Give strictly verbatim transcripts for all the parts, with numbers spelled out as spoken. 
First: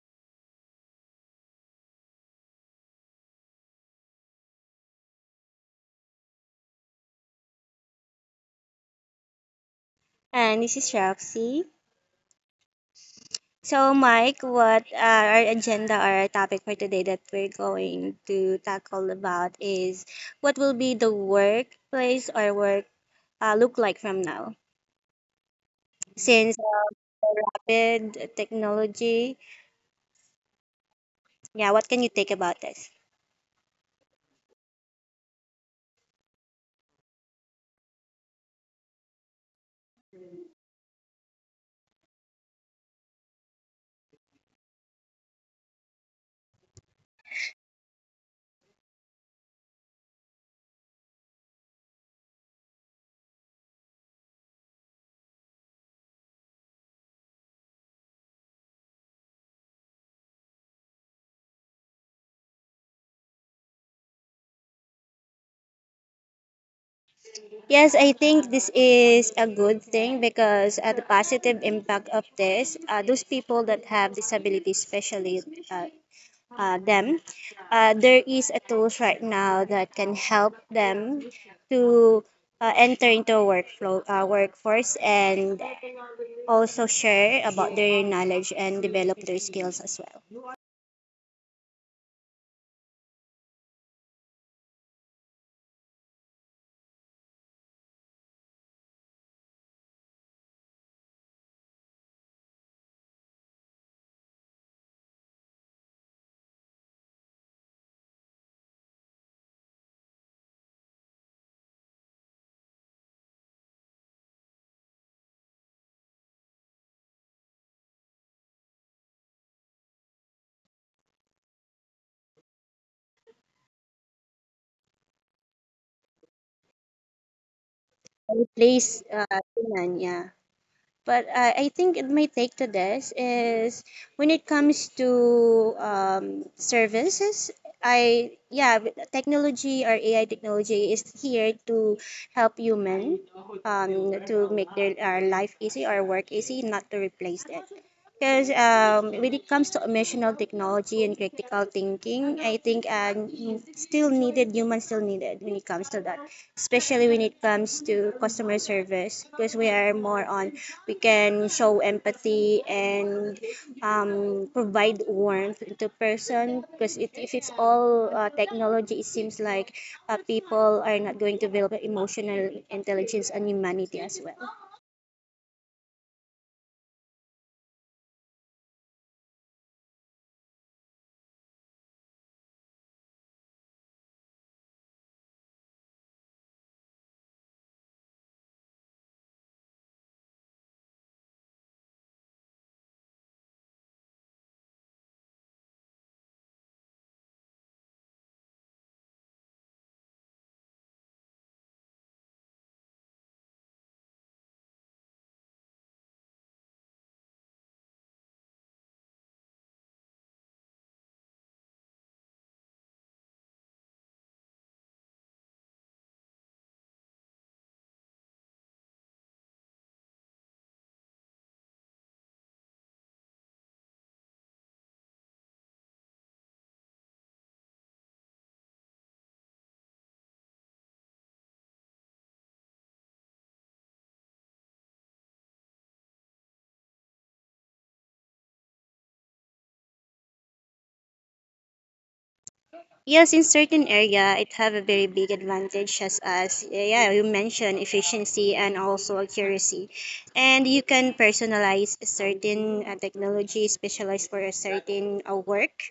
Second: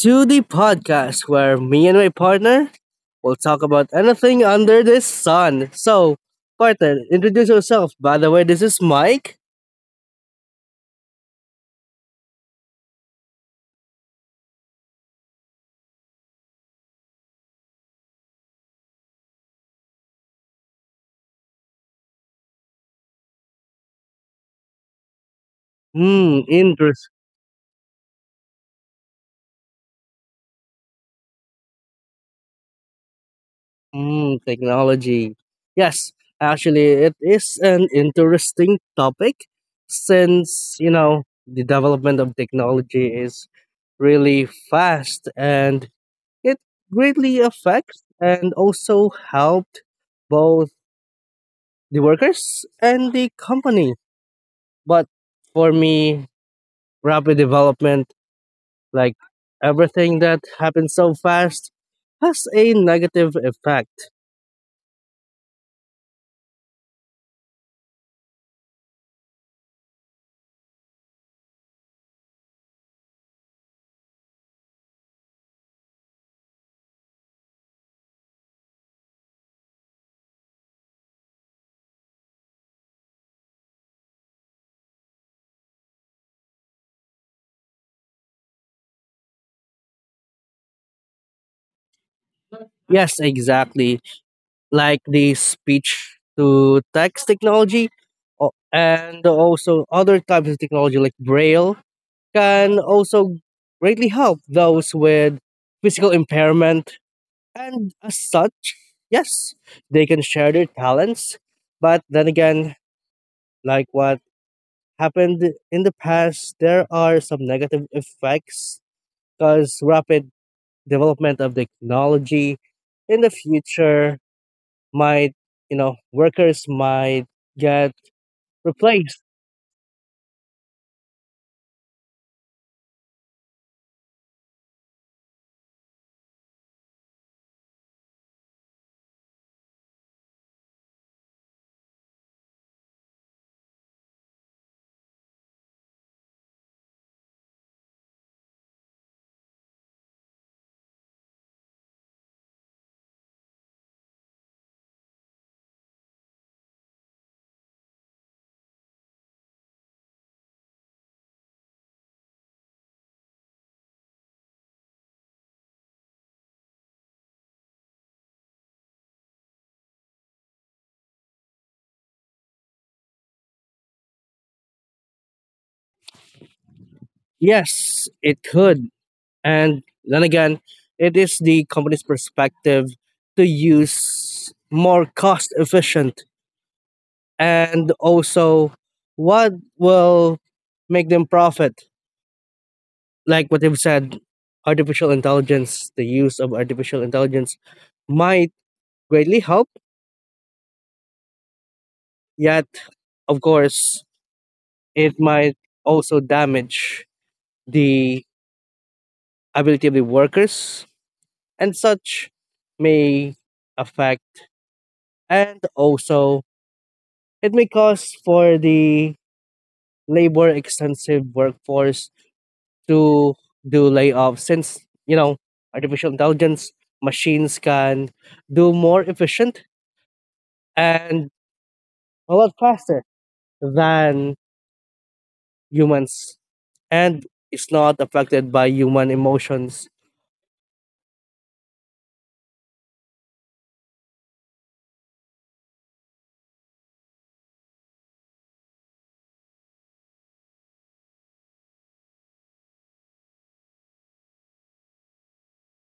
to the podcast where me and my partner will talk about anything under the sun. So, partner, introduce yourself. By the way, this is Mike. And this is Roxy. So, Mike, what are our agenda or our topic for today that we're going to tackle about is what will be the workplace or work uh, look like from now? Hmm, Since uh, interest. rapid technology, yeah, what can you take about this? Hmm, technology. Yes, actually, it is an interesting topic since, you know, the development of technology is really fast and it greatly affects and also helped both the workers and the company. But for me, rapid development, like everything that happens so fast, has a negative effect. Yes, I think this is a good thing because uh, the positive impact of this, uh, those people that have disabilities, especially uh, uh, them, uh, there is a tools right now that can help them to uh, enter into a workflow uh, workforce and also share about their knowledge and develop their skills as well. Yes, exactly. Like the speech to text technology o- and also other types of technology like braille can also greatly help those with physical impairment, and as such, yes, they can share their talents. But then again, like what happened in the past, there are some negative effects because rapid development of technology in the future might, you know, workers might get Replace replaced. uh, human, yeah. But uh, I think it- my take to this is when it comes to um, services, I, yeah, with technology or A I technology is here to help human, um, to make their our life easy or work easy, not to replace it. Because um, when it comes to emotional technology and critical thinking, I think um, still needed, humans still needed when it comes to that, especially when it comes to customer service, because we are more on, we can show empathy and, um, provide warmth to person, because it, if it's all uh, technology, it seems like uh, people are not going to develop emotional intelligence and humanity as well. Yes, it could. And then again, it is the company's perspective to use more cost efficient and also what will make them profit. Like what you've said, artificial intelligence, the use of artificial intelligence might greatly help, yet, of course, it might also damage the ability of the workers, and such may affect, and also it may cause for the labor extensive workforce to do layoffs since, you know artificial intelligence machines can do more efficient and a lot faster than humans, and it's not affected by human emotions. Yes, in certain area, it have a very big advantage, as as yeah, you mentioned efficiency and also accuracy, and you can personalize a certain uh, technology specialized for a certain uh, work.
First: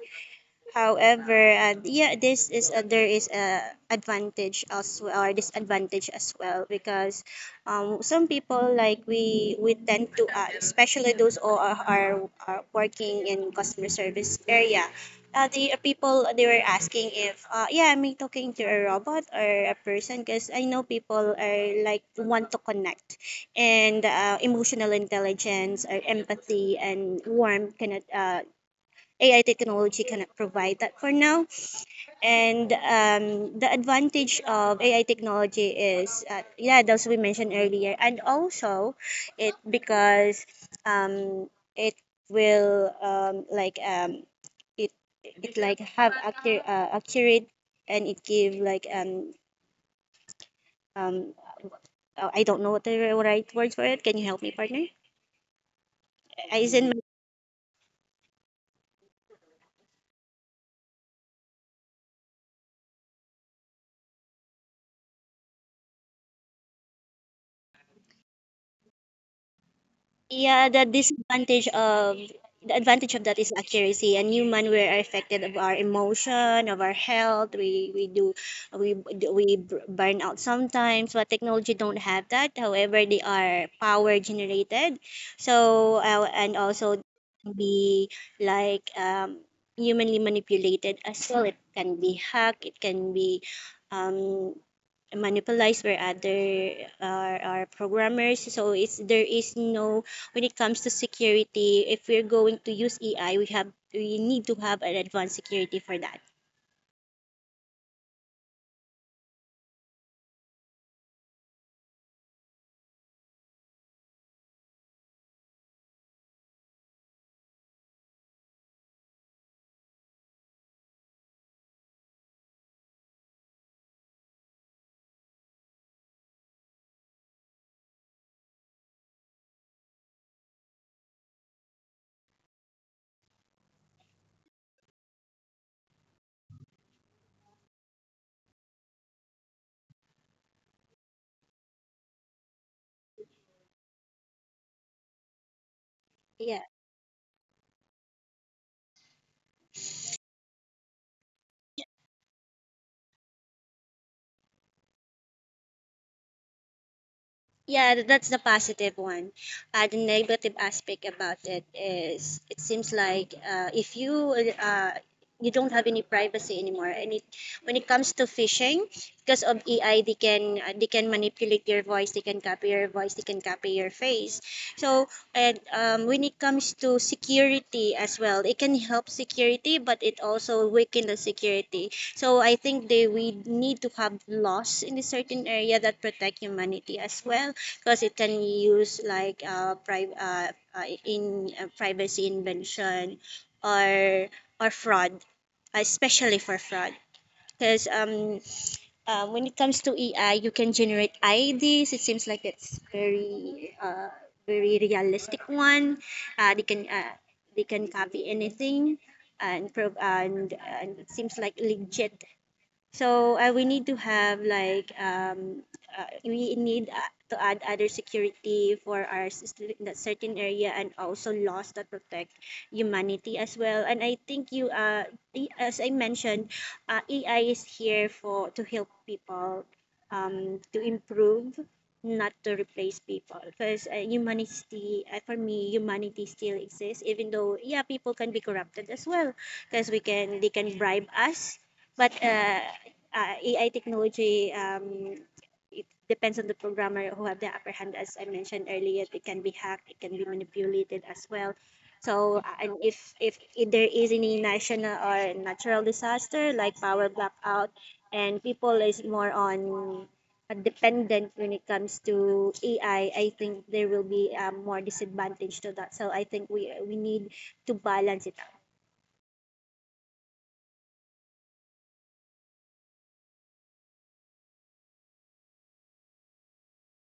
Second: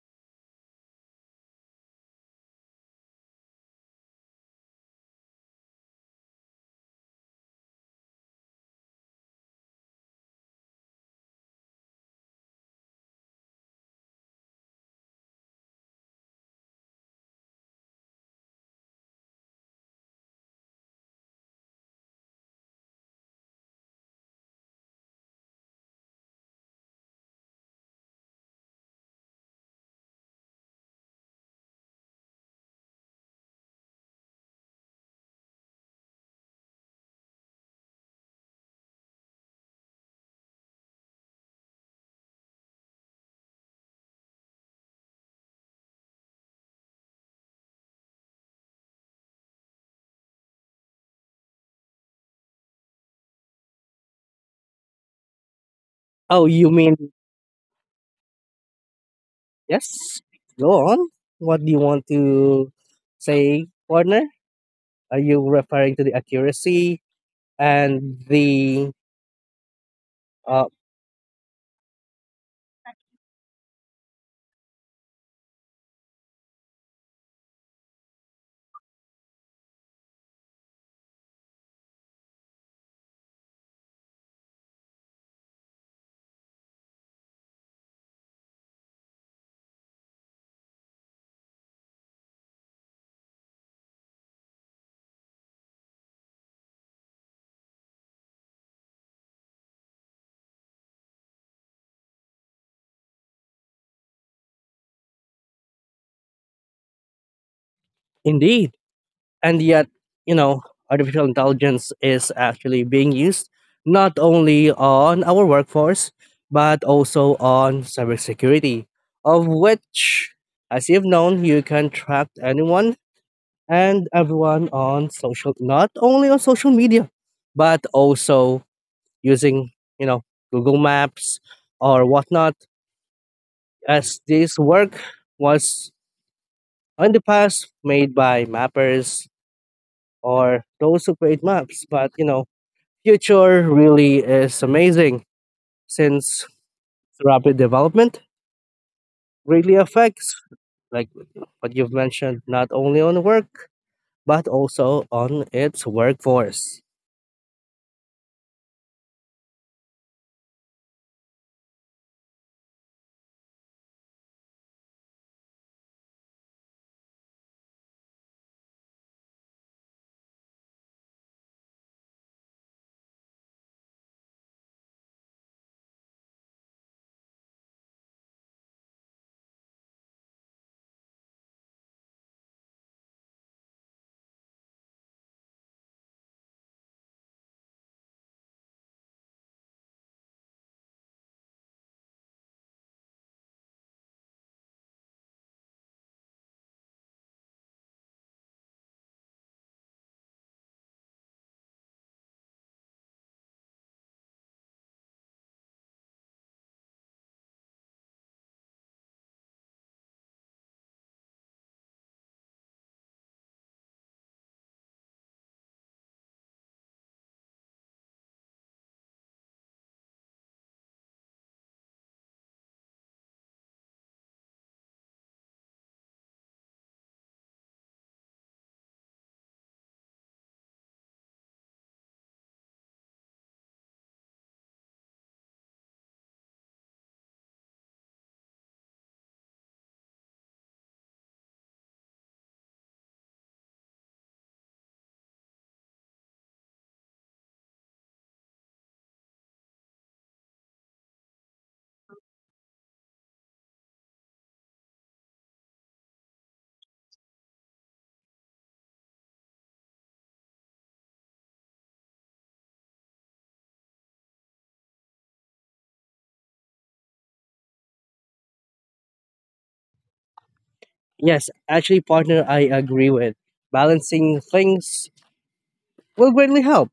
However, uh, yeah, this is uh, there is a advantage as well or disadvantage as well because, um, some people like we we tend to uh, especially those who are, are, are working in customer service area. Uh, the uh, people they were asking if uh, yeah am I talking to a robot or a person because I know people are like want to connect and uh, emotional intelligence or empathy and warmth cannot uh, A I technology cannot provide that for now. And um, the advantage of A I technology is, uh, yeah, those we mentioned earlier, and also it because, um, it will um, like um, it it like have accurate, uh, accurate and it give like um um uh, I don't know what the right words for it. Can you help me, partner? Oh, Uh, you Is mean, in yes? Go on. What do you want to say, partner? Are you referring to the accuracy and the. Uh, Yeah, the disadvantage of the advantage of that is accuracy, and human we are affected of our emotion of our health, we we do we do- we b- burn out sometimes, but technology don't have that, however they are power generated. So uh, and also be like um humanly manipulated as well. It can be hacked, it can be, um manipulates where other are, are programmers. So it's, there is no, when it comes to security, if we're going to use A I, we have we need to have an advanced security for that, indeed. And yet, you know artificial intelligence is actually being used not only on our workforce but also on cybersecurity, of which, as you've known, you can track anyone and everyone on social, not only on social media, but also using, you know Google Maps or whatnot, as this work was in the past made by mappers or those who create maps. But you know future really is amazing since yeah. rapid development really affects, like what you've mentioned, not only on work but also on its workforce. Yeah, th- that's the positive one. Uh, the negative aspect about it is it seems like uh, if you uh, you don't have any privacy anymore, and it, when it comes to phishing, because of A I, they can uh, they can manipulate your voice, they can copy your voice, they can copy your face. So and um, when it comes to security as well, it can help security, but it also weaken the security. So I think they we need to have laws in a certain area that protect humanity as well, because it can use like uh, pri- uh, uh, in uh, privacy invention or or fraud, especially for fraud, because um, uh, when it comes to A I you can generate I Ds. It seems like it's very uh, very realistic one. Uh, they can uh, they can copy anything, and pro- and, and it seems like legit. So uh, we need to have like um, uh, we need uh, to add other security for our s- that certain area and also laws that protect humanity as well. And I think you uh i- as I mentioned, uh, A I is here for to help people, um to improve, not to replace people, because uh, humanity, uh, for me humanity still exists even though, yeah, people can be corrupted as well, because we can they can bribe us. But uh, uh, A I technology, um, it depends on the programmer who have the upper hand. As I mentioned earlier, it can be hacked, it can be manipulated as well. So, uh, and if, if if there is any national or natural disaster like power blackout, and people is more on uh, dependent when it comes to A I, I I think there will be, um, more disadvantage to that. So I think we we need to balance it out. Yes, actually, partner, I agree with balancing things will greatly help.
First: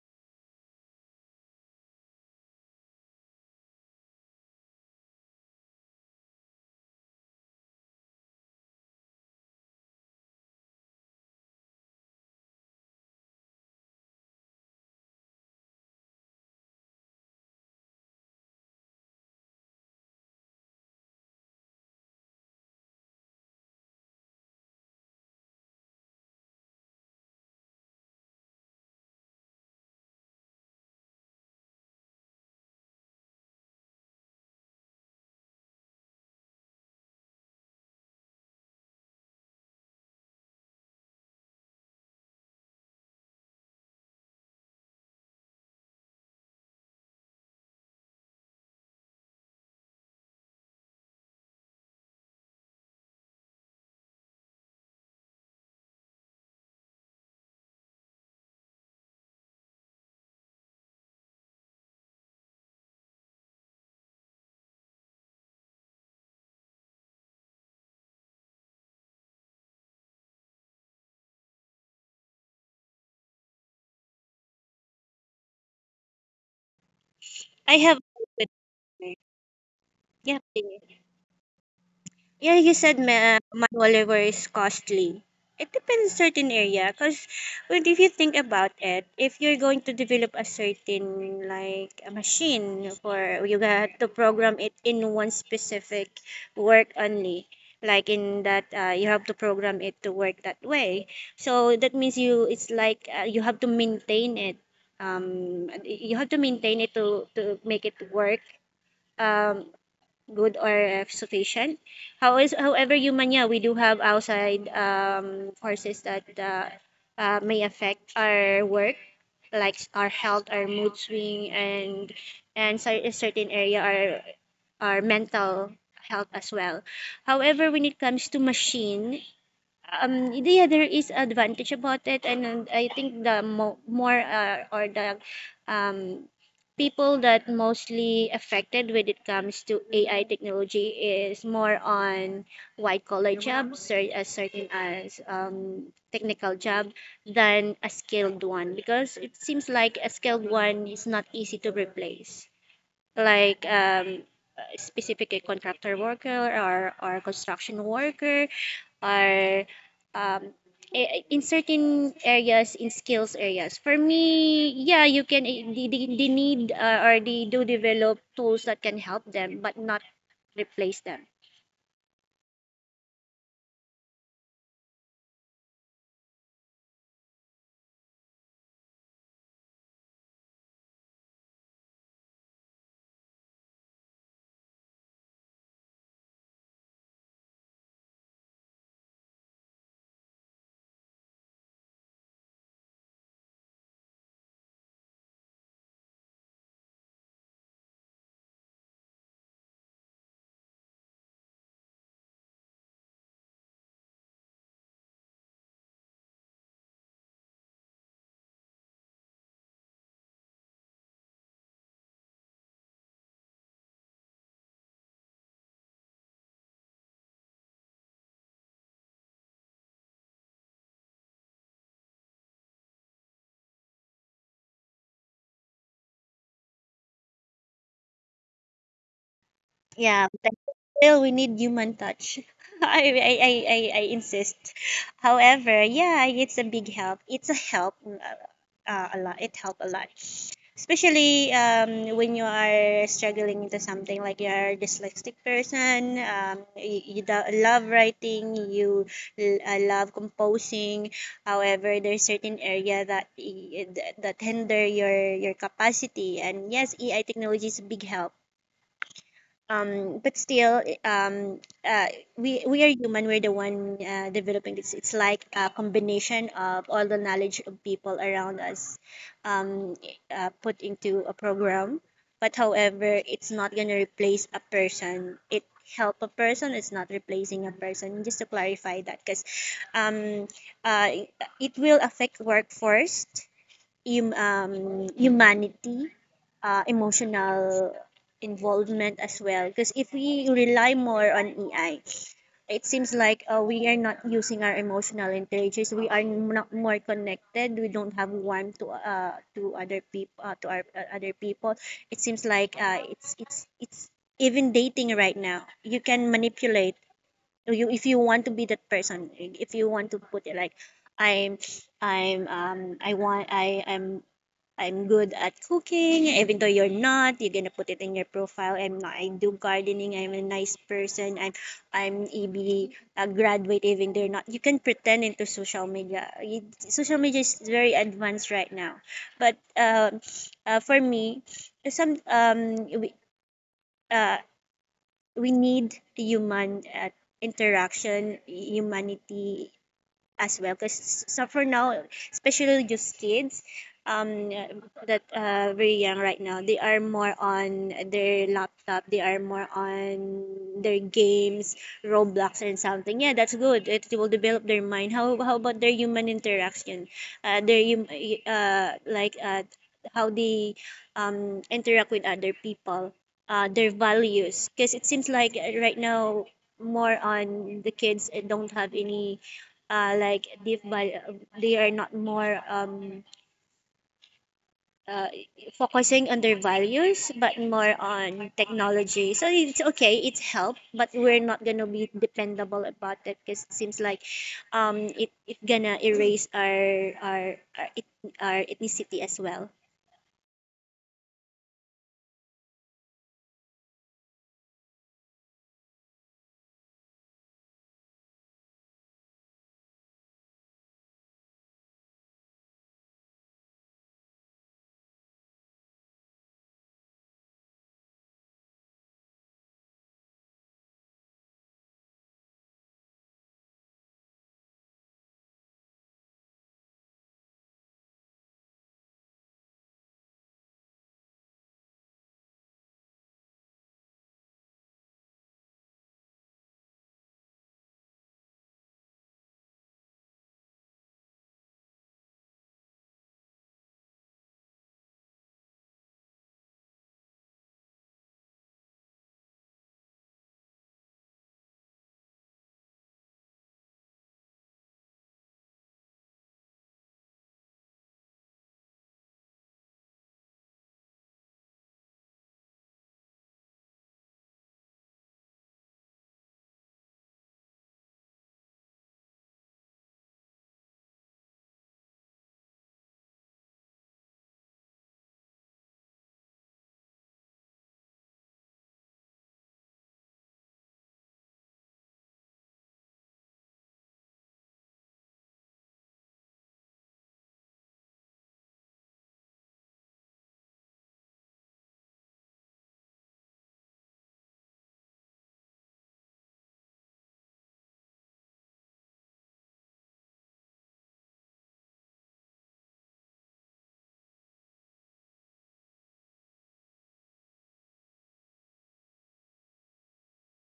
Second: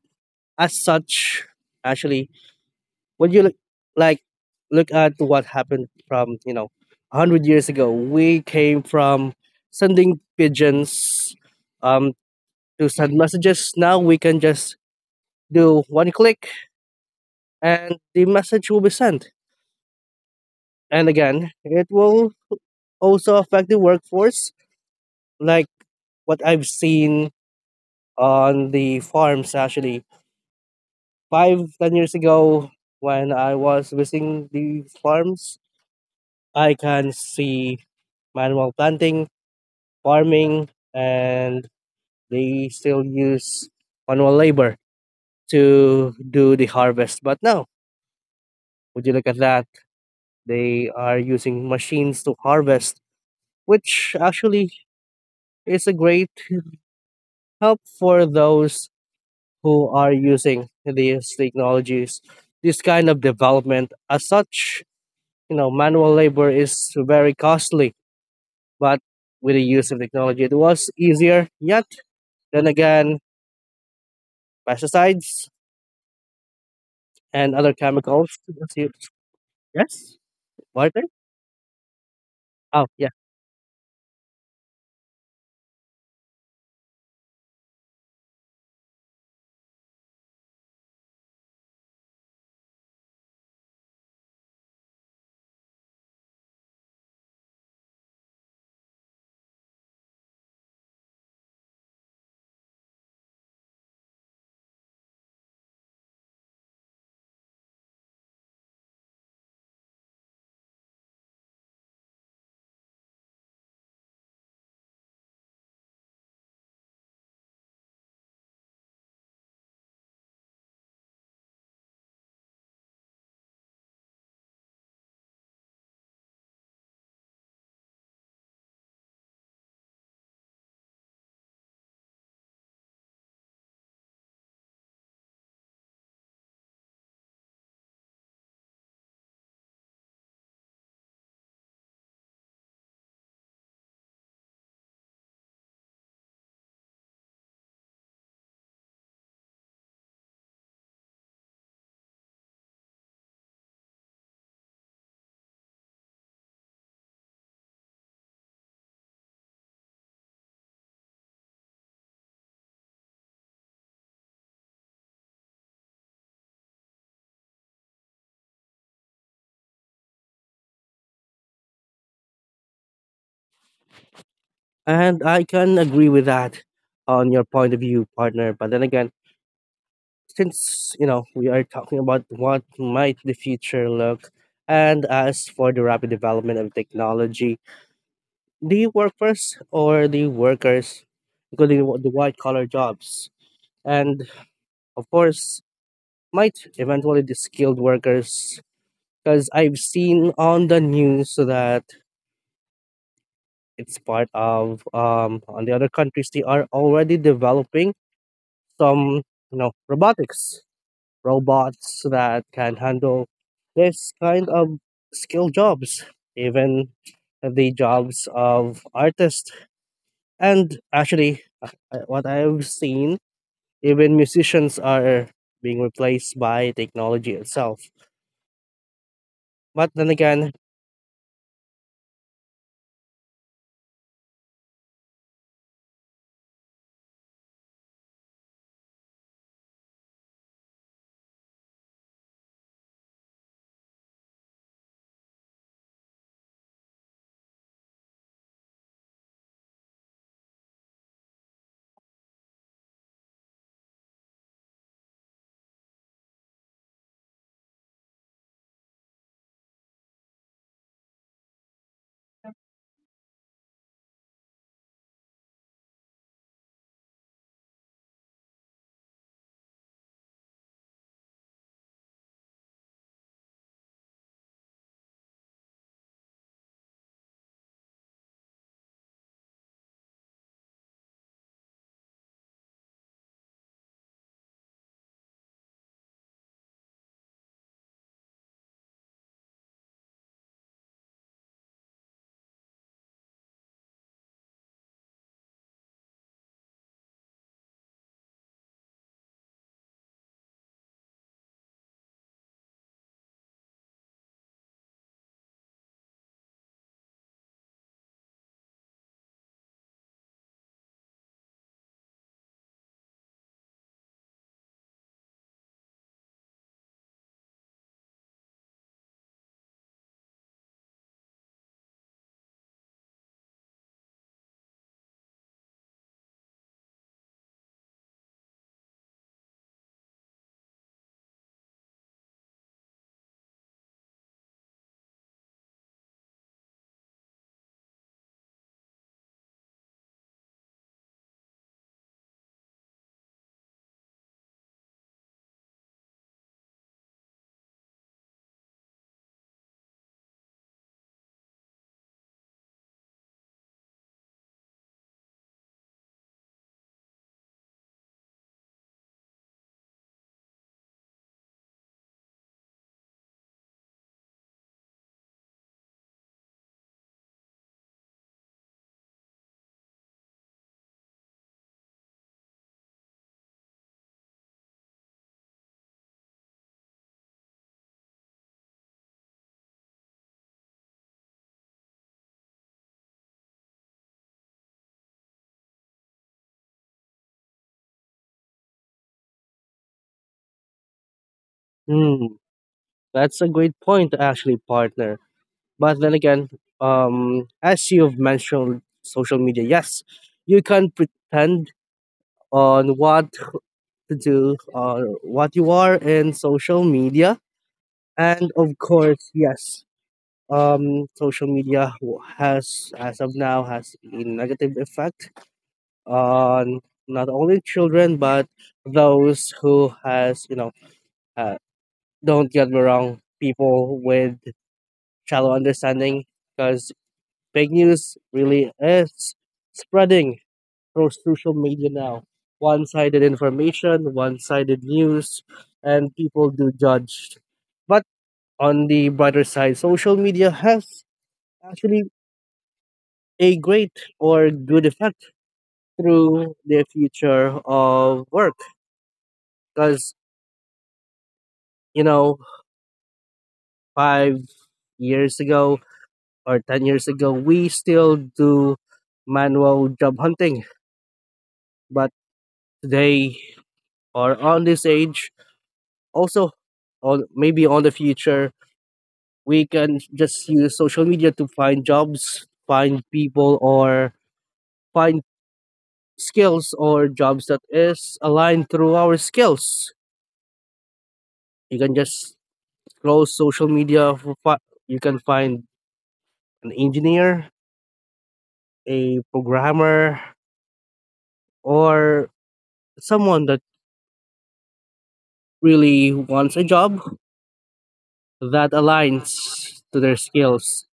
As such, actually, when you look, like, look at what happened from, you know one hundred years ago. We came from sending pigeons um to send messages. Now we can just do one click and the message will be sent. And again, it will also affect the workforce, like what I've seen on the farms actually. Five, ten years ago, when I was visiting the farms, I can see manual planting, farming, and they still use manual labor to do the harvest. But now, would you look at that? They are using machines to harvest, which actually is a great help for those who are using these technologies, this kind of development. As such, you know, manual labor is very costly, but with the use of technology, it was easier. Yet, then again, pesticides and I other have a chemicals. question. Yes, Yeah. partner. Yeah, you Oh, said yeah. ma- manual labor is costly. It depends certain area, cause when if you think about it, if you're going to develop a certain like a machine for, you got to program it in one specific work only, like in that uh, you have to program it to work that way. So that means you it's like uh, you have to maintain it. Um, you have to maintain it to to make it work. Um, good or uh, sufficient. How is, however, Humania, we do have outside um, forces that uh, uh, may affect our work, like our health, our mood swing, and and cer- a certain area our our mental health as well. However, when it comes to machine, um, it- yeah, there is advantage about it, and, and I think the mo more uh, or the, um, people that mostly affected when it comes to A I technology is more on white collar jobs, or as certain as um, technical job, than a skilled one because it seems like a skilled one is not easy to replace, like um, specifically contractor worker or, or construction worker or um, i- in certain areas in skills areas for me, yeah, you can eh, they, they they need uh, or they do develop tools that can help them but not replace them. And I can agree with that on your point of view, partner. But then again, since you know we are talking about what might the future look, and as for the rapid development of technology, the workers, or the workers including wh- the white collar jobs, and of course might eventually the skilled workers, because I've seen on the news that it's part of, um on the other countries they are already developing some, you know robotics, robots that can handle this kind of skilled jobs, even the jobs of artists. And actually, uh, uh, what I've seen, even musicians are being replaced by technology itself. But then Yeah, again, but still we need human touch. I, I, I, I I insist. However, yeah, it's a big help. It's a help uh, uh, a lot. It helped a lot. Especially um, when you are struggling into something like you're a dyslexic person, um, you, you do- love writing, you l- uh, love composing. However, there's certain area that i- that hinder your your capacity. And yes, A I technology is a big help, um but still um uh we we are human, we're the one uh, developing this. It's like a combination of all the knowledge of people around us, um uh, put into a program. But however, it's not going to replace a person, it help a person, it's not replacing a person, just to clarify that, because um uh it will affect workforce, hum- um, humanity, uh, emotional involvement as well. Because if we rely more on A I, it seems like uh, we are not using our emotional intelligence. We are not more connected. We don't have warmth to uh, to other people uh, to our uh, other people. It seems like uh, it's it's it's even dating right now. You can manipulate you if you want to be that person. If you want to put it like I'm I'm um I want I am I'm good at cooking, even though you're not, you're gonna put it in your profile. I'm not, I do gardening, I'm a nice person, I'm I'm E B a graduate, even they are not. You can pretend into social media. You- social media is very advanced right now. But um uh, for me, some um we uh we need human uh, interaction, humanity as well. Because so for now, especially just kids, um that uh very young right now, they are more on their laptop, they are more on their games, Roblox and something. Yeah, that's good, it will develop their mind. how how about their human interaction, uh their hum- uh like uh how they um interact with other people, uh their values, because it seems like uh, right now more on the kids uh, don't have any uh, like deep value. They are not more um uh, focusing on their values but more on technology. So it's okay, it's help, but we're not gonna be dependable about it, because it seems like um it, it gonna erase our our our, it, our ethnicity as well. hmm, that's a great point, actually, partner. But then again, um, as you've mentioned, social media, yes, you can pretend on what do uh, what you are in social media. And of course, yes, um, social media w- has, as of now, has a negative effect on not only children but those who has, you know uh, don't get me wrong, people with shallow understanding, because fake news really is spreading through social media now. One sided information, one sided news, and people do judge. But on the brighter side, social media has actually a great or good effect through the future of work. Because, you know, five years ago or ten years ago, we still do manual job hunting. But today, or on this age, also on maybe on the future, we can just use social media to find jobs, find people, or find skills or jobs that is aligned through our skills. You can just scroll social media for fi- you can find an engineer, a programmer, or someone that really wants a job that aligns to their skills.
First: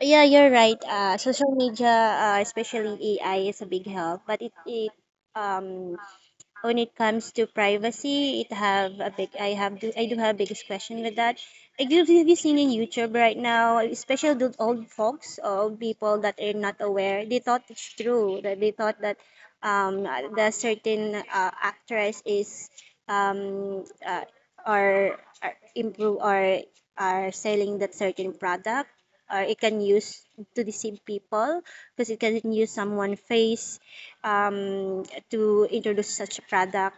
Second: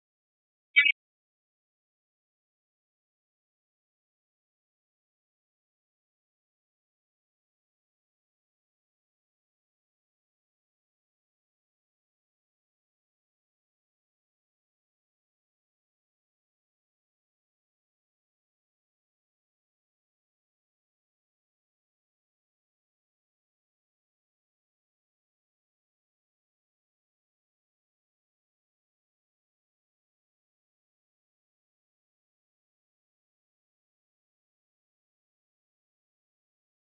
Yeah, you're right, uh social media, uh, especially A I is a big help, but it, it, um when it comes to privacy, it have a big, I have do I do have biggest question with that. Like have you have you seen in YouTube right now, especially the old folks or people that are not aware, they thought it's true that they thought that um the certain uh, actress is um uh, or, or improve or are selling that certain product, or it can use to deceive people because it can use someone face, um, to introduce such a product.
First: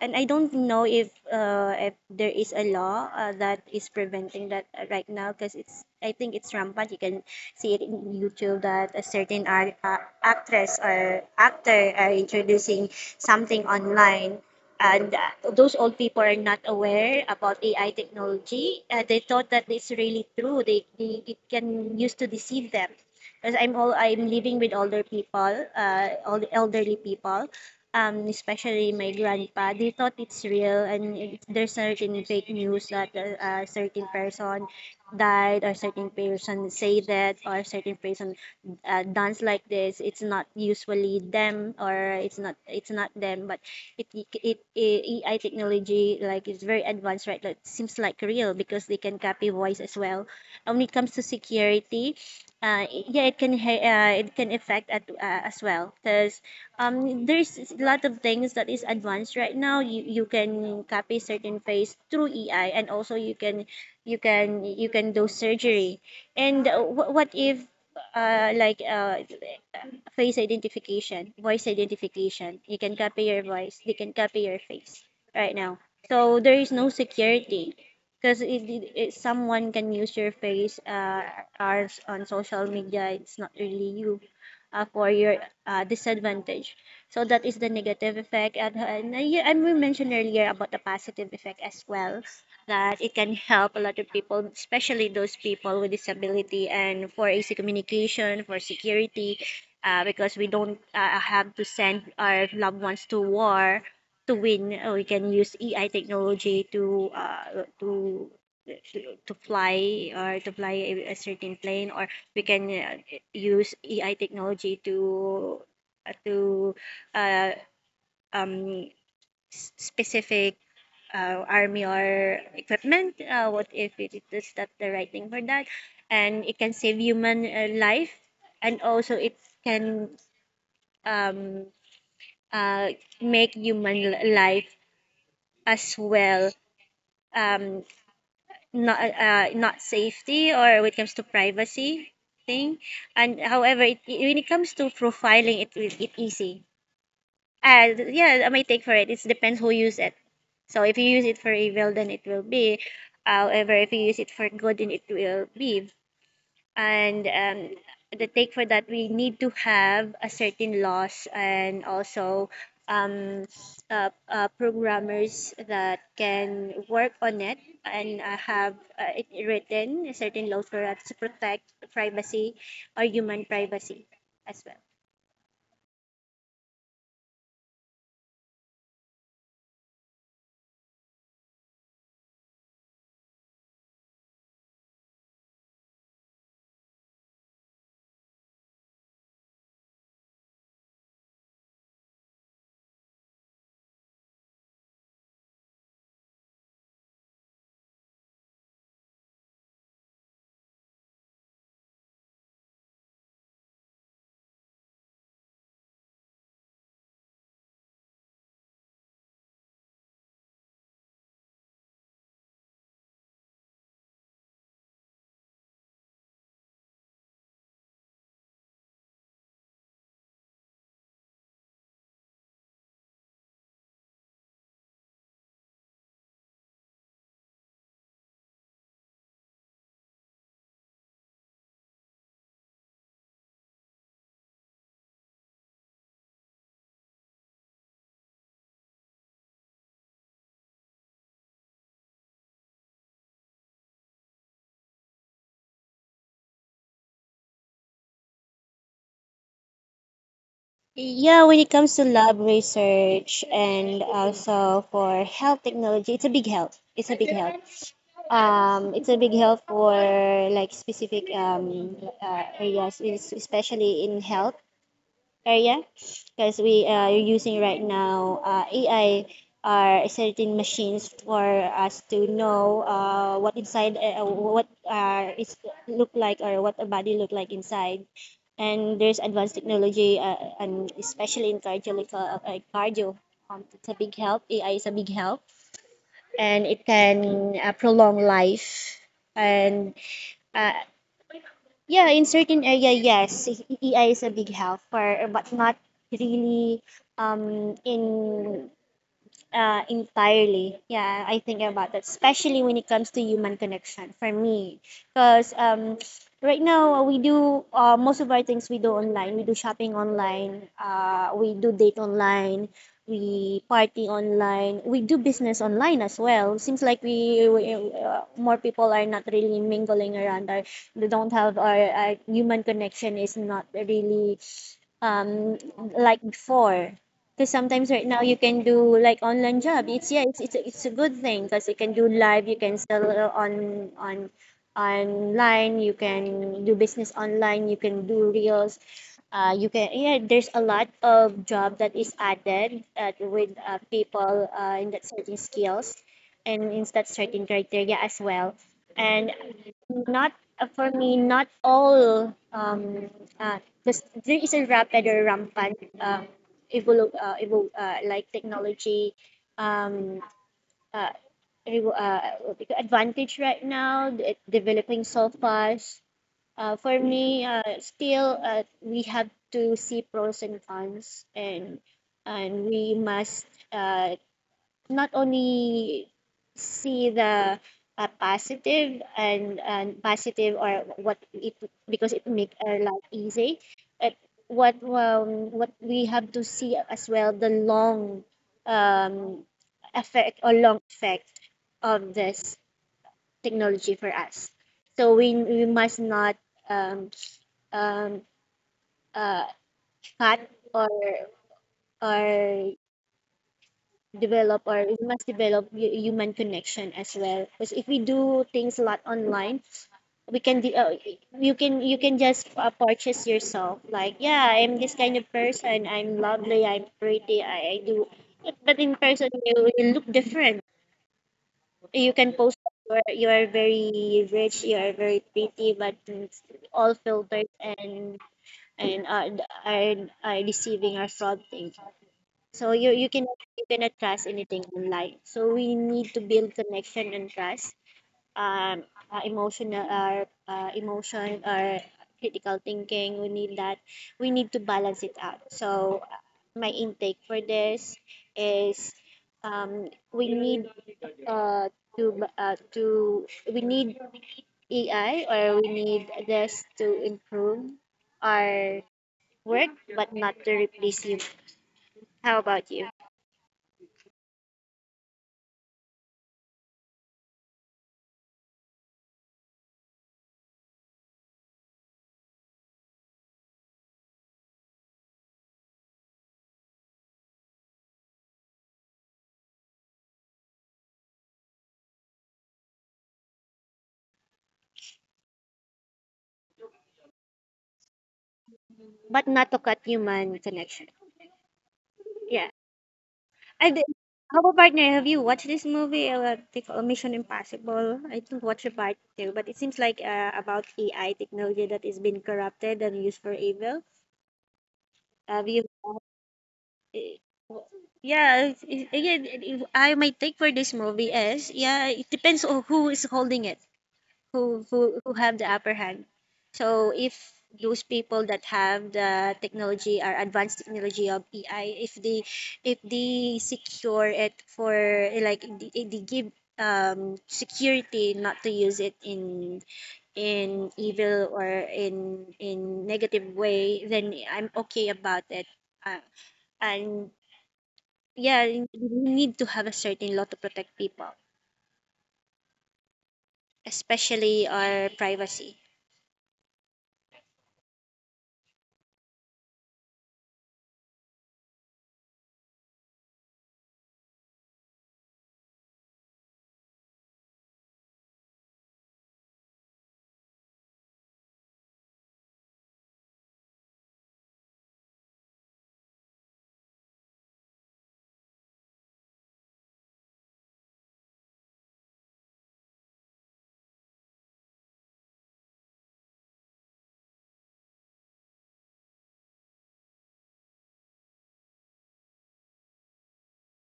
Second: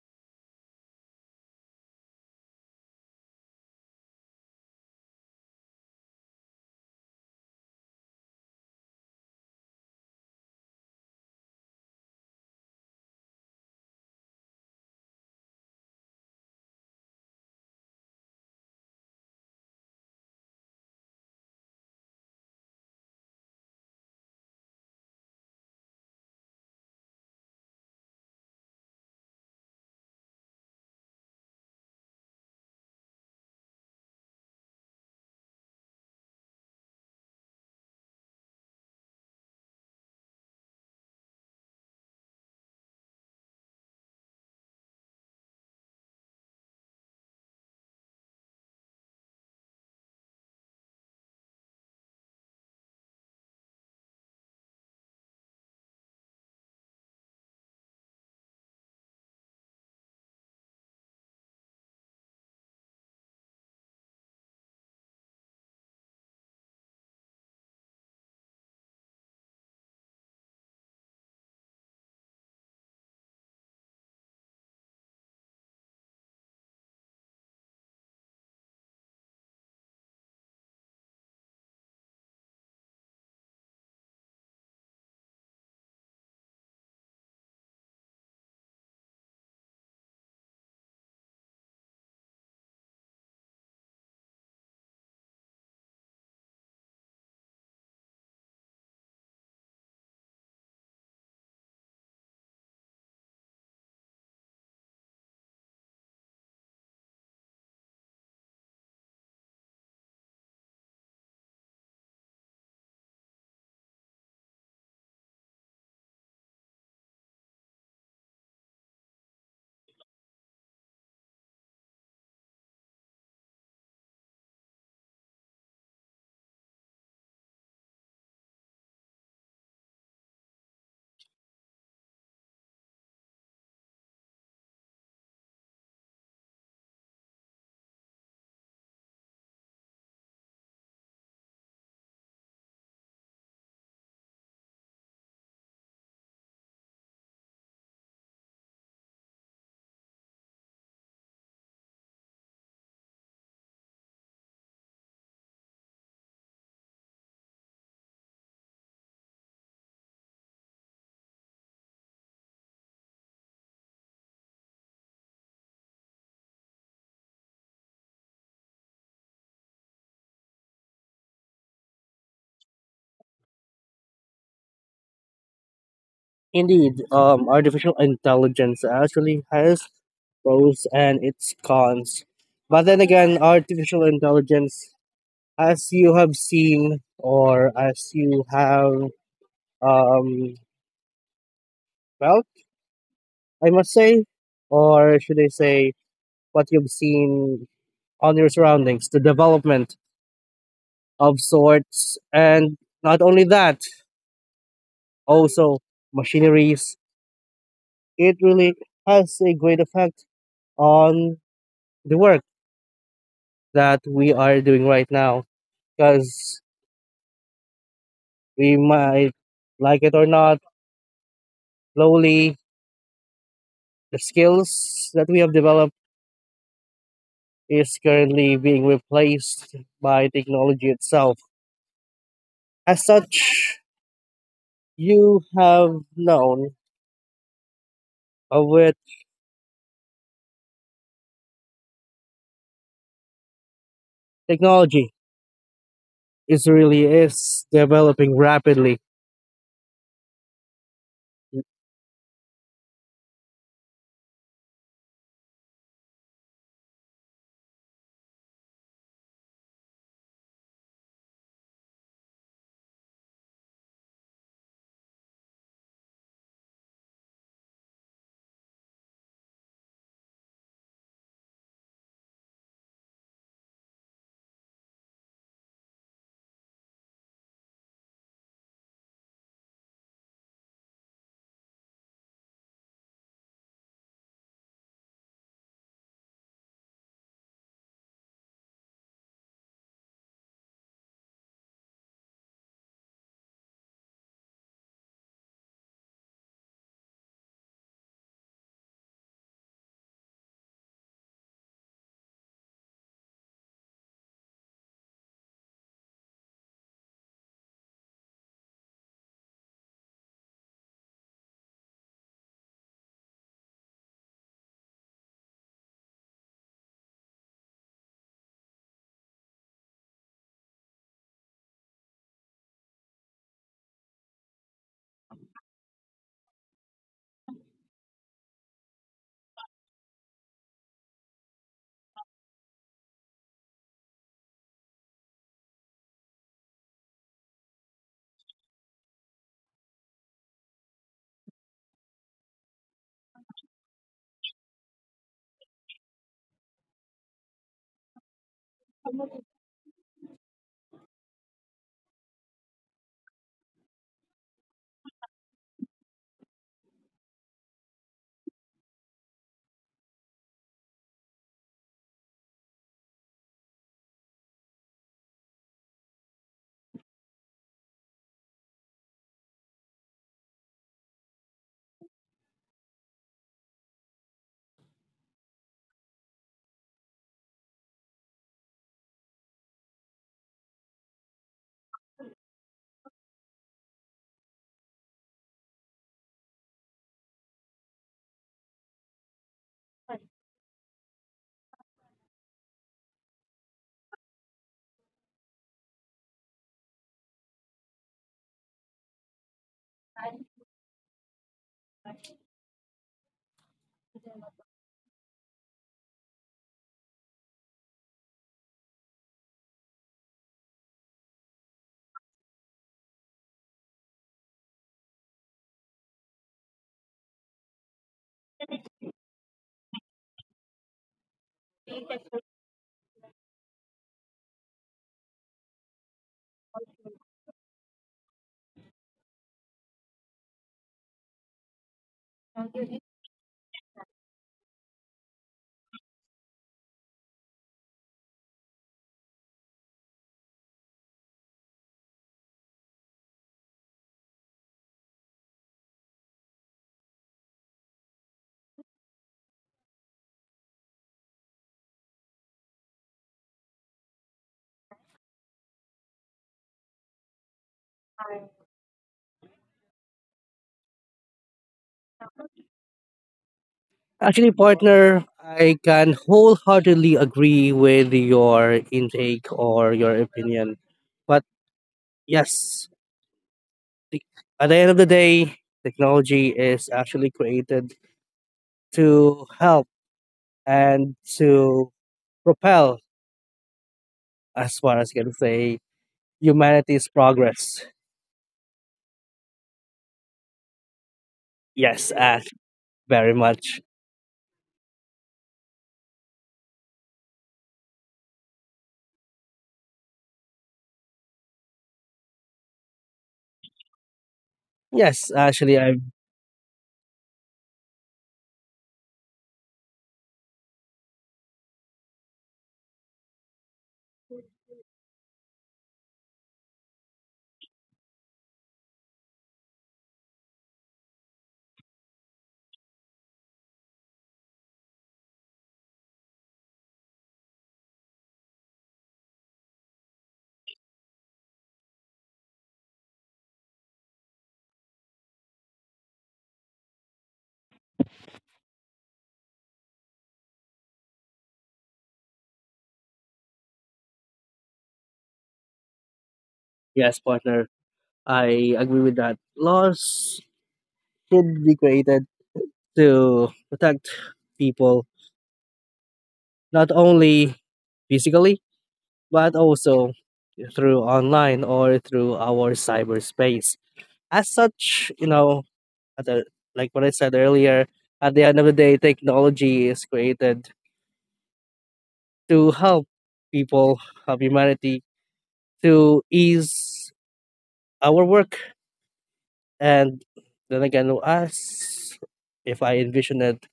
And I don't know if uh, if there is a law uh, that is preventing that uh, right now because it's I think it's rampant. You can see it in YouTube that a certain ar- uh, actress or actor are introducing something online, and uh, those old people are not aware about A I technology. Uh, they thought that it's really true. They, they it can use to deceive them because I'm all I'm living with older people, uh, all the elderly people, um, especially my grandpa. They thought it's real, and it, there's certain fake news that a, a certain person died, or certain person say that, or certain person uh, dance like this. It's not usually them, or it's not it's not them, but it, it, it A I technology like is very advanced, right? That seems like real because they can copy voice as well. And when it comes to security, uh, i- yeah, it can ha- uh, it can affect at, uh, as well because um, there's a lot of things that is advanced right now. You you can copy certain face through A I, and also you can you can you can do surgery. And uh, wh- what if uh, like uh, face identification, voice identification. You can copy your voice, they can copy your face right now. So there is no security because it, it, it, someone can use your face, uh, as on social media. It's not really you, uh, for your uh, disadvantage. So that is the negative effect. And, and, uh, yeah, and we mentioned earlier about the positive effect as well, that it can help a lot of people, especially those people with disability and for easy communication, for security, uh, because we don't uh, have to send our loved ones to war to win. Uh, we can use A I technology to uh, to to fly or to fly a, a certain plane, or we can uh, use A I technology to uh, to uh, um, s- specific. Uh, army or equipment, uh, what if it it is that the right thing for that, and it can save human uh, life, and also it can um, uh, make human li- life as well, um, not uh, not safety or when it comes to privacy thing. And however, it, it- when it comes to profiling, it it, it easy. And yeah, my take for it. It depends who use it. So if you use it for evil, then it will be. However, if you use it for good, then it will be. And um, The take for that, we need to have a certain laws and also um, uh, uh, programmers that can work on it and uh, have uh, it written certain laws for us to protect privacy or human privacy as well. Indeed, um, artificial intelligence actually has pros and its cons. But then again, artificial intelligence, as you have seen, or as you have um, felt, I must say, or should I say, what you've seen on your surroundings, the development of sorts, and not only that, also machineries, it really has a great effect on the work that we are doing right now, because we might, like it or not, slowly the skills that we have developed is currently being replaced by technology itself. As such, you have known of it, technology is really is developing rapidly. Yeah, when it comes to lab research and also for health technology, it's a big help. It's a big help. um, it's a big help for like specific um, uh, areas, es- especially in health area, because we uh, are using right now uh, A I are certain machines for us to know uh, what inside, uh, what uh, is look like, or what a body look like inside. And there's advanced technology, uh, and especially in cardiological, uh, cardio um, it's a big help. AI is a big help, and it can uh, prolong life. And uh, yeah, in certain area, yes, E I is a big help, for, but not really um, in uh, entirely. Yeah, I think about that, especially when it comes to human connection for me. Because um, right now, uh, we do uh, most of our things we do online. We do shopping online, uh, we do date online, we party online, we do business online as well. Seems like we, we uh, more people are not really mingling around, or they don't have our, our human connection is not really um like before, because sometimes right now you can do like online job. It's yeah, it's it's a, it's a good thing because you can do live, you can sell uh, on on online, you can do business online, you can do reels. Uh, you can, yeah, there's a lot of job that is added uh, with uh, people uh, in that certain skills and in that certain criteria as well, and not uh, for me not all um uh, this, there is a rapid or rampant uh, evolu- uh, evol- uh, like technology um uh, evo- uh, advantage right now, it developing so fast. Uh, for me, uh, still, uh, we have to see pros and cons, and and we must uh, not only see the uh, positive and, and positive or what it, because it make our life easy. At what, um, what we have to see as well, the long um, effect or long effect of this technology for us. So we we must not um, um uh cut or or develop, or we must develop hu- human connection as well because if we do things a lot online we can de- uh, you can you can just uh, purchase yourself like yeah, I'm this kind of person, I'm lovely, I'm pretty, i, I do, but in person you, you look different. You can post you're you are you are very rich, you are very pretty, but it's all filters. and and are, are, are receiving are fraud things. So you you can you cannot trust anything online. So we need to build connection and trust. Um, uh, emotional, our uh, emotion, our critical thinking. We need that. We need to balance it out. So uh, my intake for this is um, we need uh, to b- uh, to we need A I, or we need this to improve our work, but not to replace you. How about you? Actually, partner, I can wholeheartedly agree with your intake or your opinion. But yes, like, at the end of the day, technology is actually created to help and to propel, as far as I can say, humanity's progress. But not to cut human connection. Yes, uh, Yeah. very I did. much. How about partner? Have you watched this movie? Uh, they call Mission Impossible. I didn't watch the part two, but it seems like uh, about A I technology that is being corrupted and used for evil. Yes, Have you? actually, I eh, w- Yeah. it's- it's- Again, it- it- I, my take for this movie is yeah, it depends on who is holding it. Who who who have the upper hand. So if those people that have the technology or advanced technology of A I, if they if they secure it for eh, like they, they give um security not to use it in in evil or in in negative way, then I'm okay about it. Uh, and yeah, we need to have a certain law to protect people, especially our privacy. yes, partner, I agree with that. Laws should be created to protect people, not only physically but also through online or through our cyberspace. As such, you know, other, like what I said earlier, at the end of the day, technology is created to help people, help humanity, to ease our work. And then again, us, if I envision it,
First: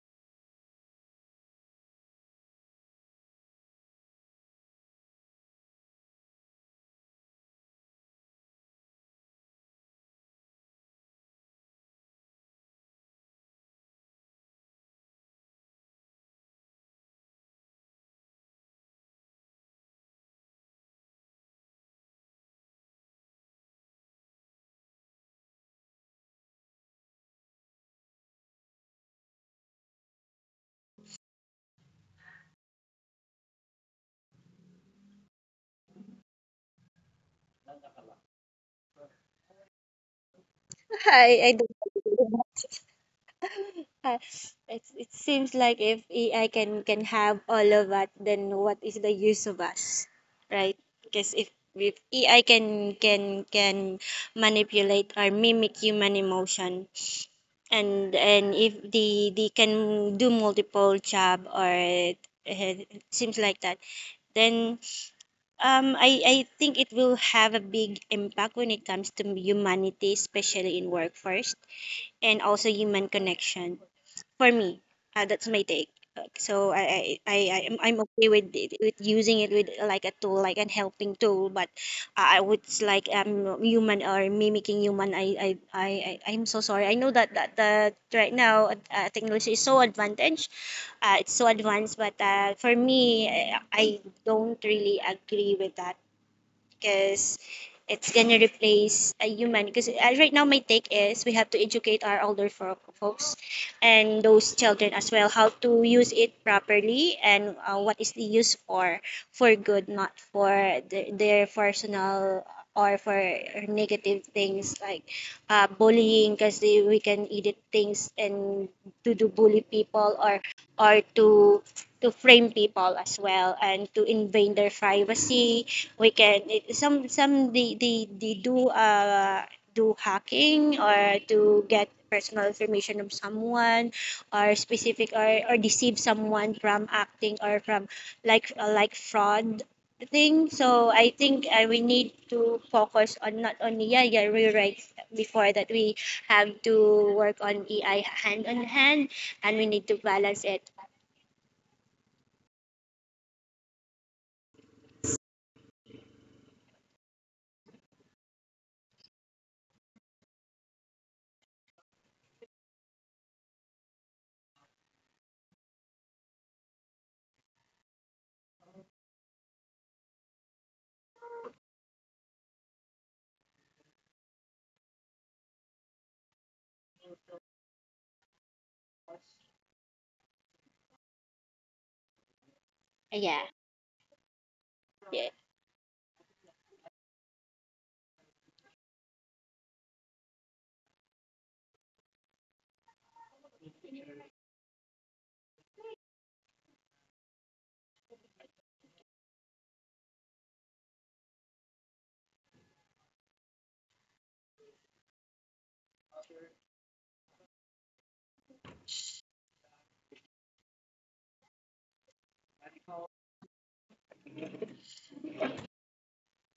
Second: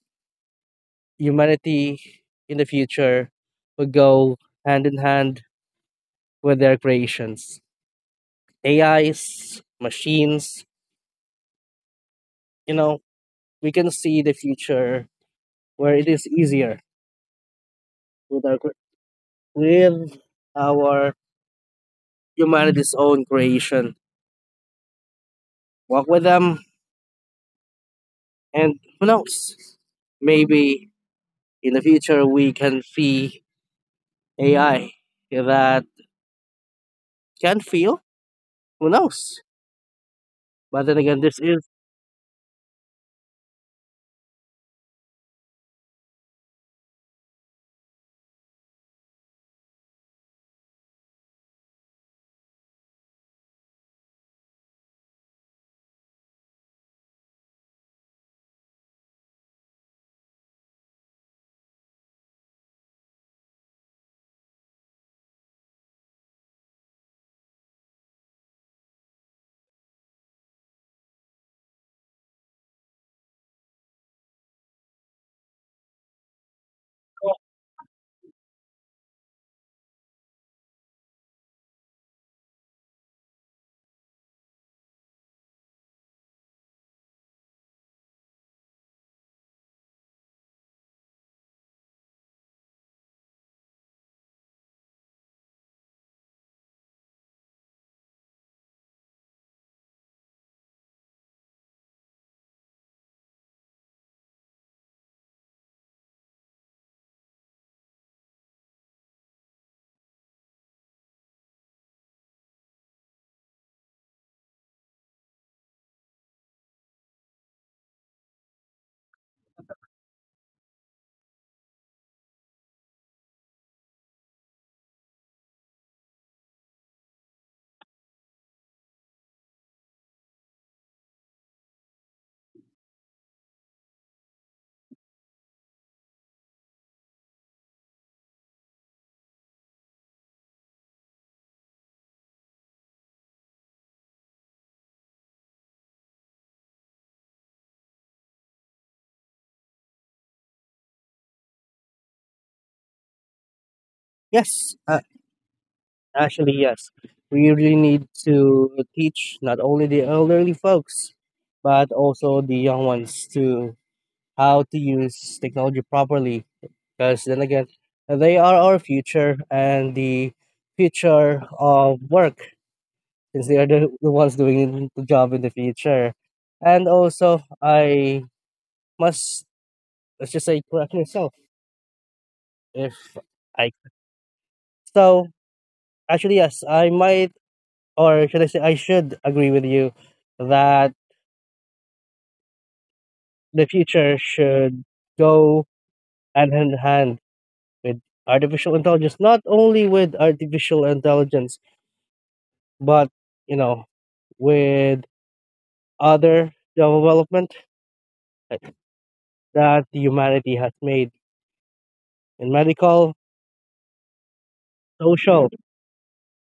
humanity in the future will go hand in hand with their creations. A Is, machines, you know, we can see the future where it is easier with our, cre- with our humanity's own creation. Walk with them, and who knows? Maybe in the future we can see A I that can feel. Who knows? But then I again, I this is don't. Uh, it, it seems like if A I can can have all of that, then what is the use of us, right? Because if if A I can can can manipulate or mimic human emotion, and and if they they can do multiple job or it, it seems like that, then um I I think it will have a big impact when it comes to humanity, especially in workforce and also human connection. For me, uh, that's my take. Uh, So I I I I- am I'm okay with it, with using it with uh, like a tool, like an helping tool. But I I would s- like um human or mimicking human. I I I I- I'm so sorry. I know that that, that right now uh, technology is so advantage, uh, it's so advanced, but uh, for me I, I don't really agree with that because it's gonna replace a human. Because uh, right now, my take is we have to educate our older fo- folks and those children as well how to use it properly, and uh, what is the use for for good, not for the, their personal, or for negative things like uh, bullying because we can edit things and to do bully people, or or to to frame people as well, and to invade their privacy. We can it, some some they, they they do uh do hacking or to get personal information of someone or specific, or or deceive someone from acting or from like uh, like fraud thing. So I think uh, we need to focus on not only yeah yeah rewrites before that, we have to work on EI hand on hand, and we need to balance it. yes. Actually, yes. We really need to teach not only the elderly folks, but also the young ones to how to use technology properly. Because then again, they are our future and the future of work, since they are the, the ones doing the job in the future. And also, I must, let's just say, correct myself if Yeah. I. Yeah. So, actually, yes, I might, or should I say, I should agree with you that the future should go hand in hand with artificial intelligence, not only with artificial intelligence, but you know, with other development that humanity has made in medical, social,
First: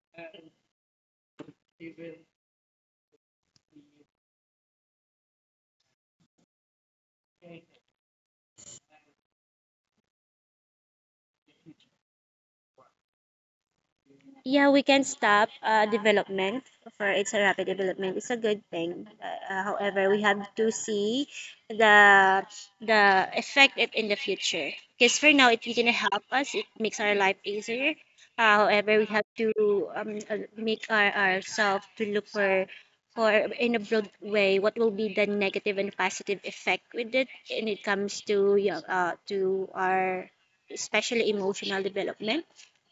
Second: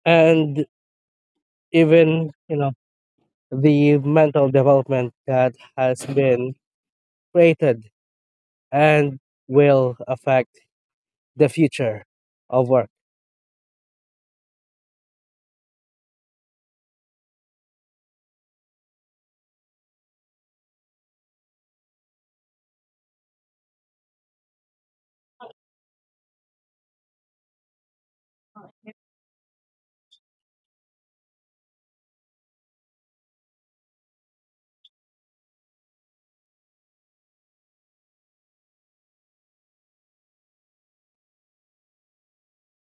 and even you know the mental development that has been created and will affect the future of work. Yeah, we can stop uh, development for it's a rapid development. It's a good thing. Uh, uh, however, we have to see the the effect it in the future. Because for now, it didn't help us. It makes our life easier. Uh, however, we have to um, uh, make our ourselves to look for for in a broad way what will be the negative and positive effect with it, and it comes to yeah, uh, to our, especially emotional development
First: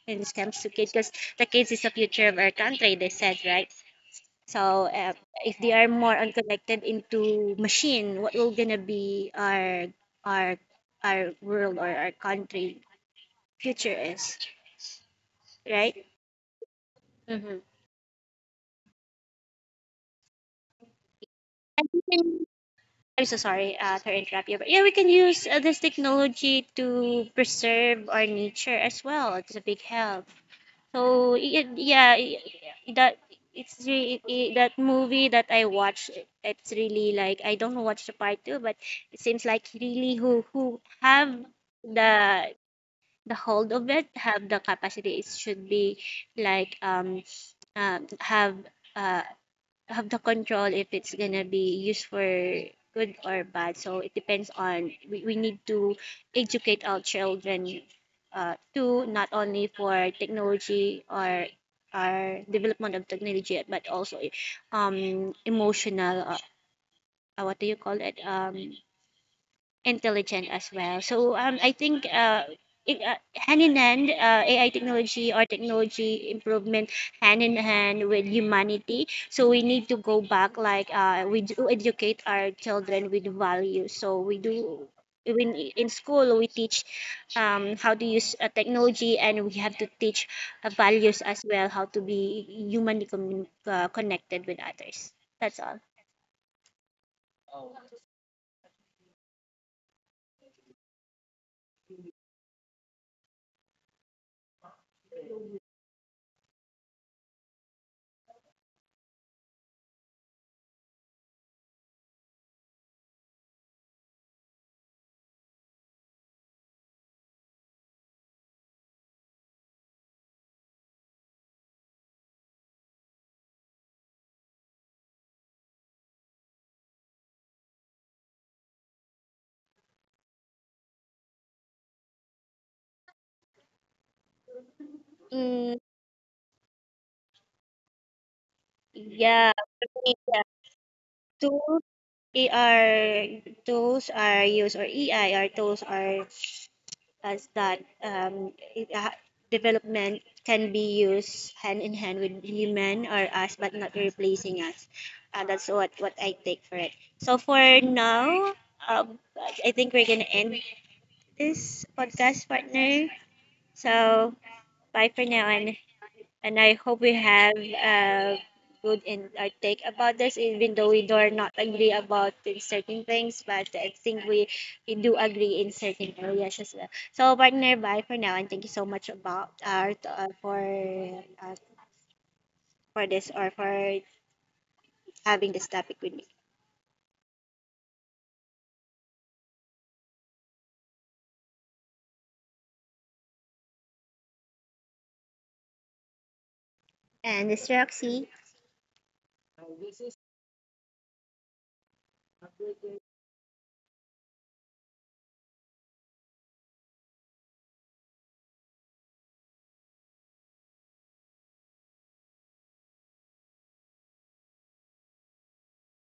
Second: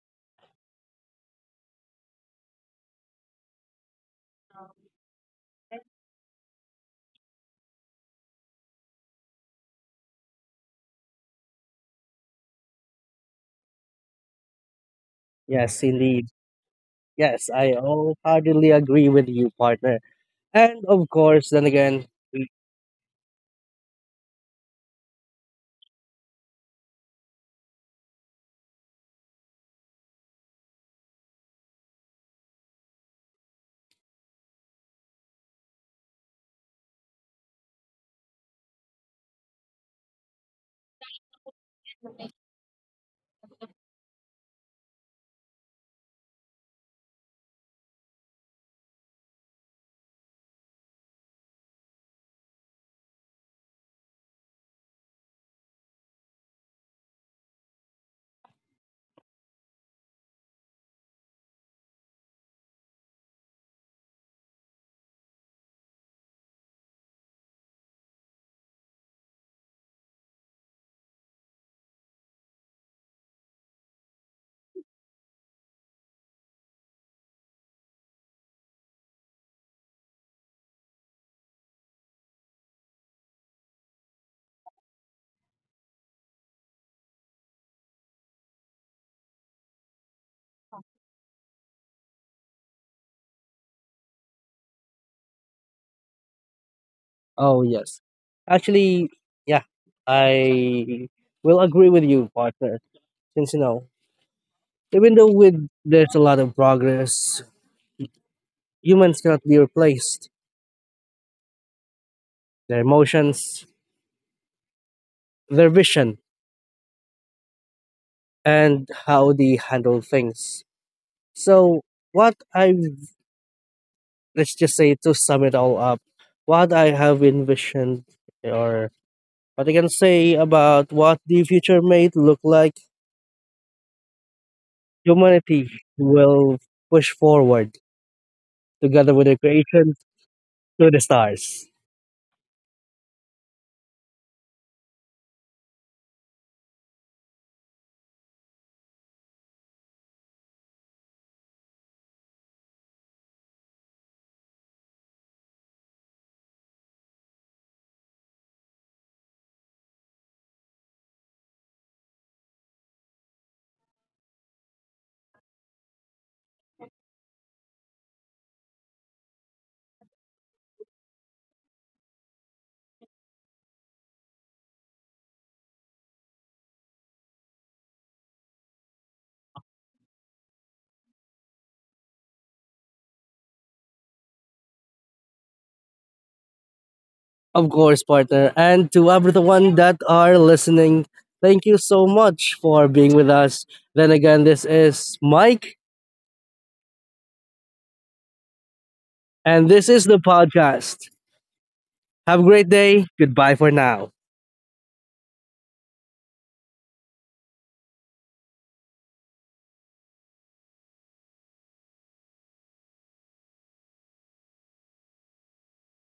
when it comes to kids, because the kids is the future of our country, they said, right? So uh, if they are more unconnected into machine, what will gonna be our our our world or our country future is Yes, right. indeed. Yes, Mm-hmm. I wholeheartedly agree with you, partner. And of course, then and we again, can, we- I'm so sorry uh, to interrupt you, but yeah, we can use uh, this technology to preserve our nature as well, it's a big help. So yeah, yeah, y- that it's re- i- that movie that I watched. It's really like I don't watch the part two, but it seems like really who who have the the hold of it have the capacity. It should be like um um have. Uh, have the control if it's gonna be used for good or bad. So it depends on we, we need to educate our children uh, too, not only for technology or our development of technology, but also um emotional. Uh, uh, what do you call it? Um, intelligent as well. So um, I think uh, it, uh, hand in hand, uh, A I technology or technology improvement hand in hand with humanity. So we need to go back, like uh, we do educate our children with values. So we do. Even i- in school, we teach um, how to use uh, technology, and we have to teach uh, values as well, how to be humanly commun- uh, connected with others. That's all. oh yes, actually, yeah, I will agree with you, partner. Since you know, even though with there's a lot of progress, humans cannot be replaced. Their emotions, their vision, and how they handle things. So, what I, let's just say to sum it all up, what I have envisioned, or what I can say about what the future may look like, humanity Mm, will push forward together with the yeah, creation to the yeah. stars. A R tools are used, or E I R tools are as that um, it- uh, development can be used hand in hand with human or us, but not replacing us. Uh, that's what what I take for it. So for now, um, I think we're gonna end this podcast, partner. So bye for now, and and I hope we have a good in our take about this, even though we do not agree about in certain things, but I think we, we do agree in certain areas as well. So, partner, bye for now, and thank you so much about our uh, for uh, for this, or for having this topic with me. Of course, partner. And to everyone that are listening, thank you so much for being with us. Then again, this is Mike, And this is Roxy. and this is the podcast. Have a great day. Goodbye for now.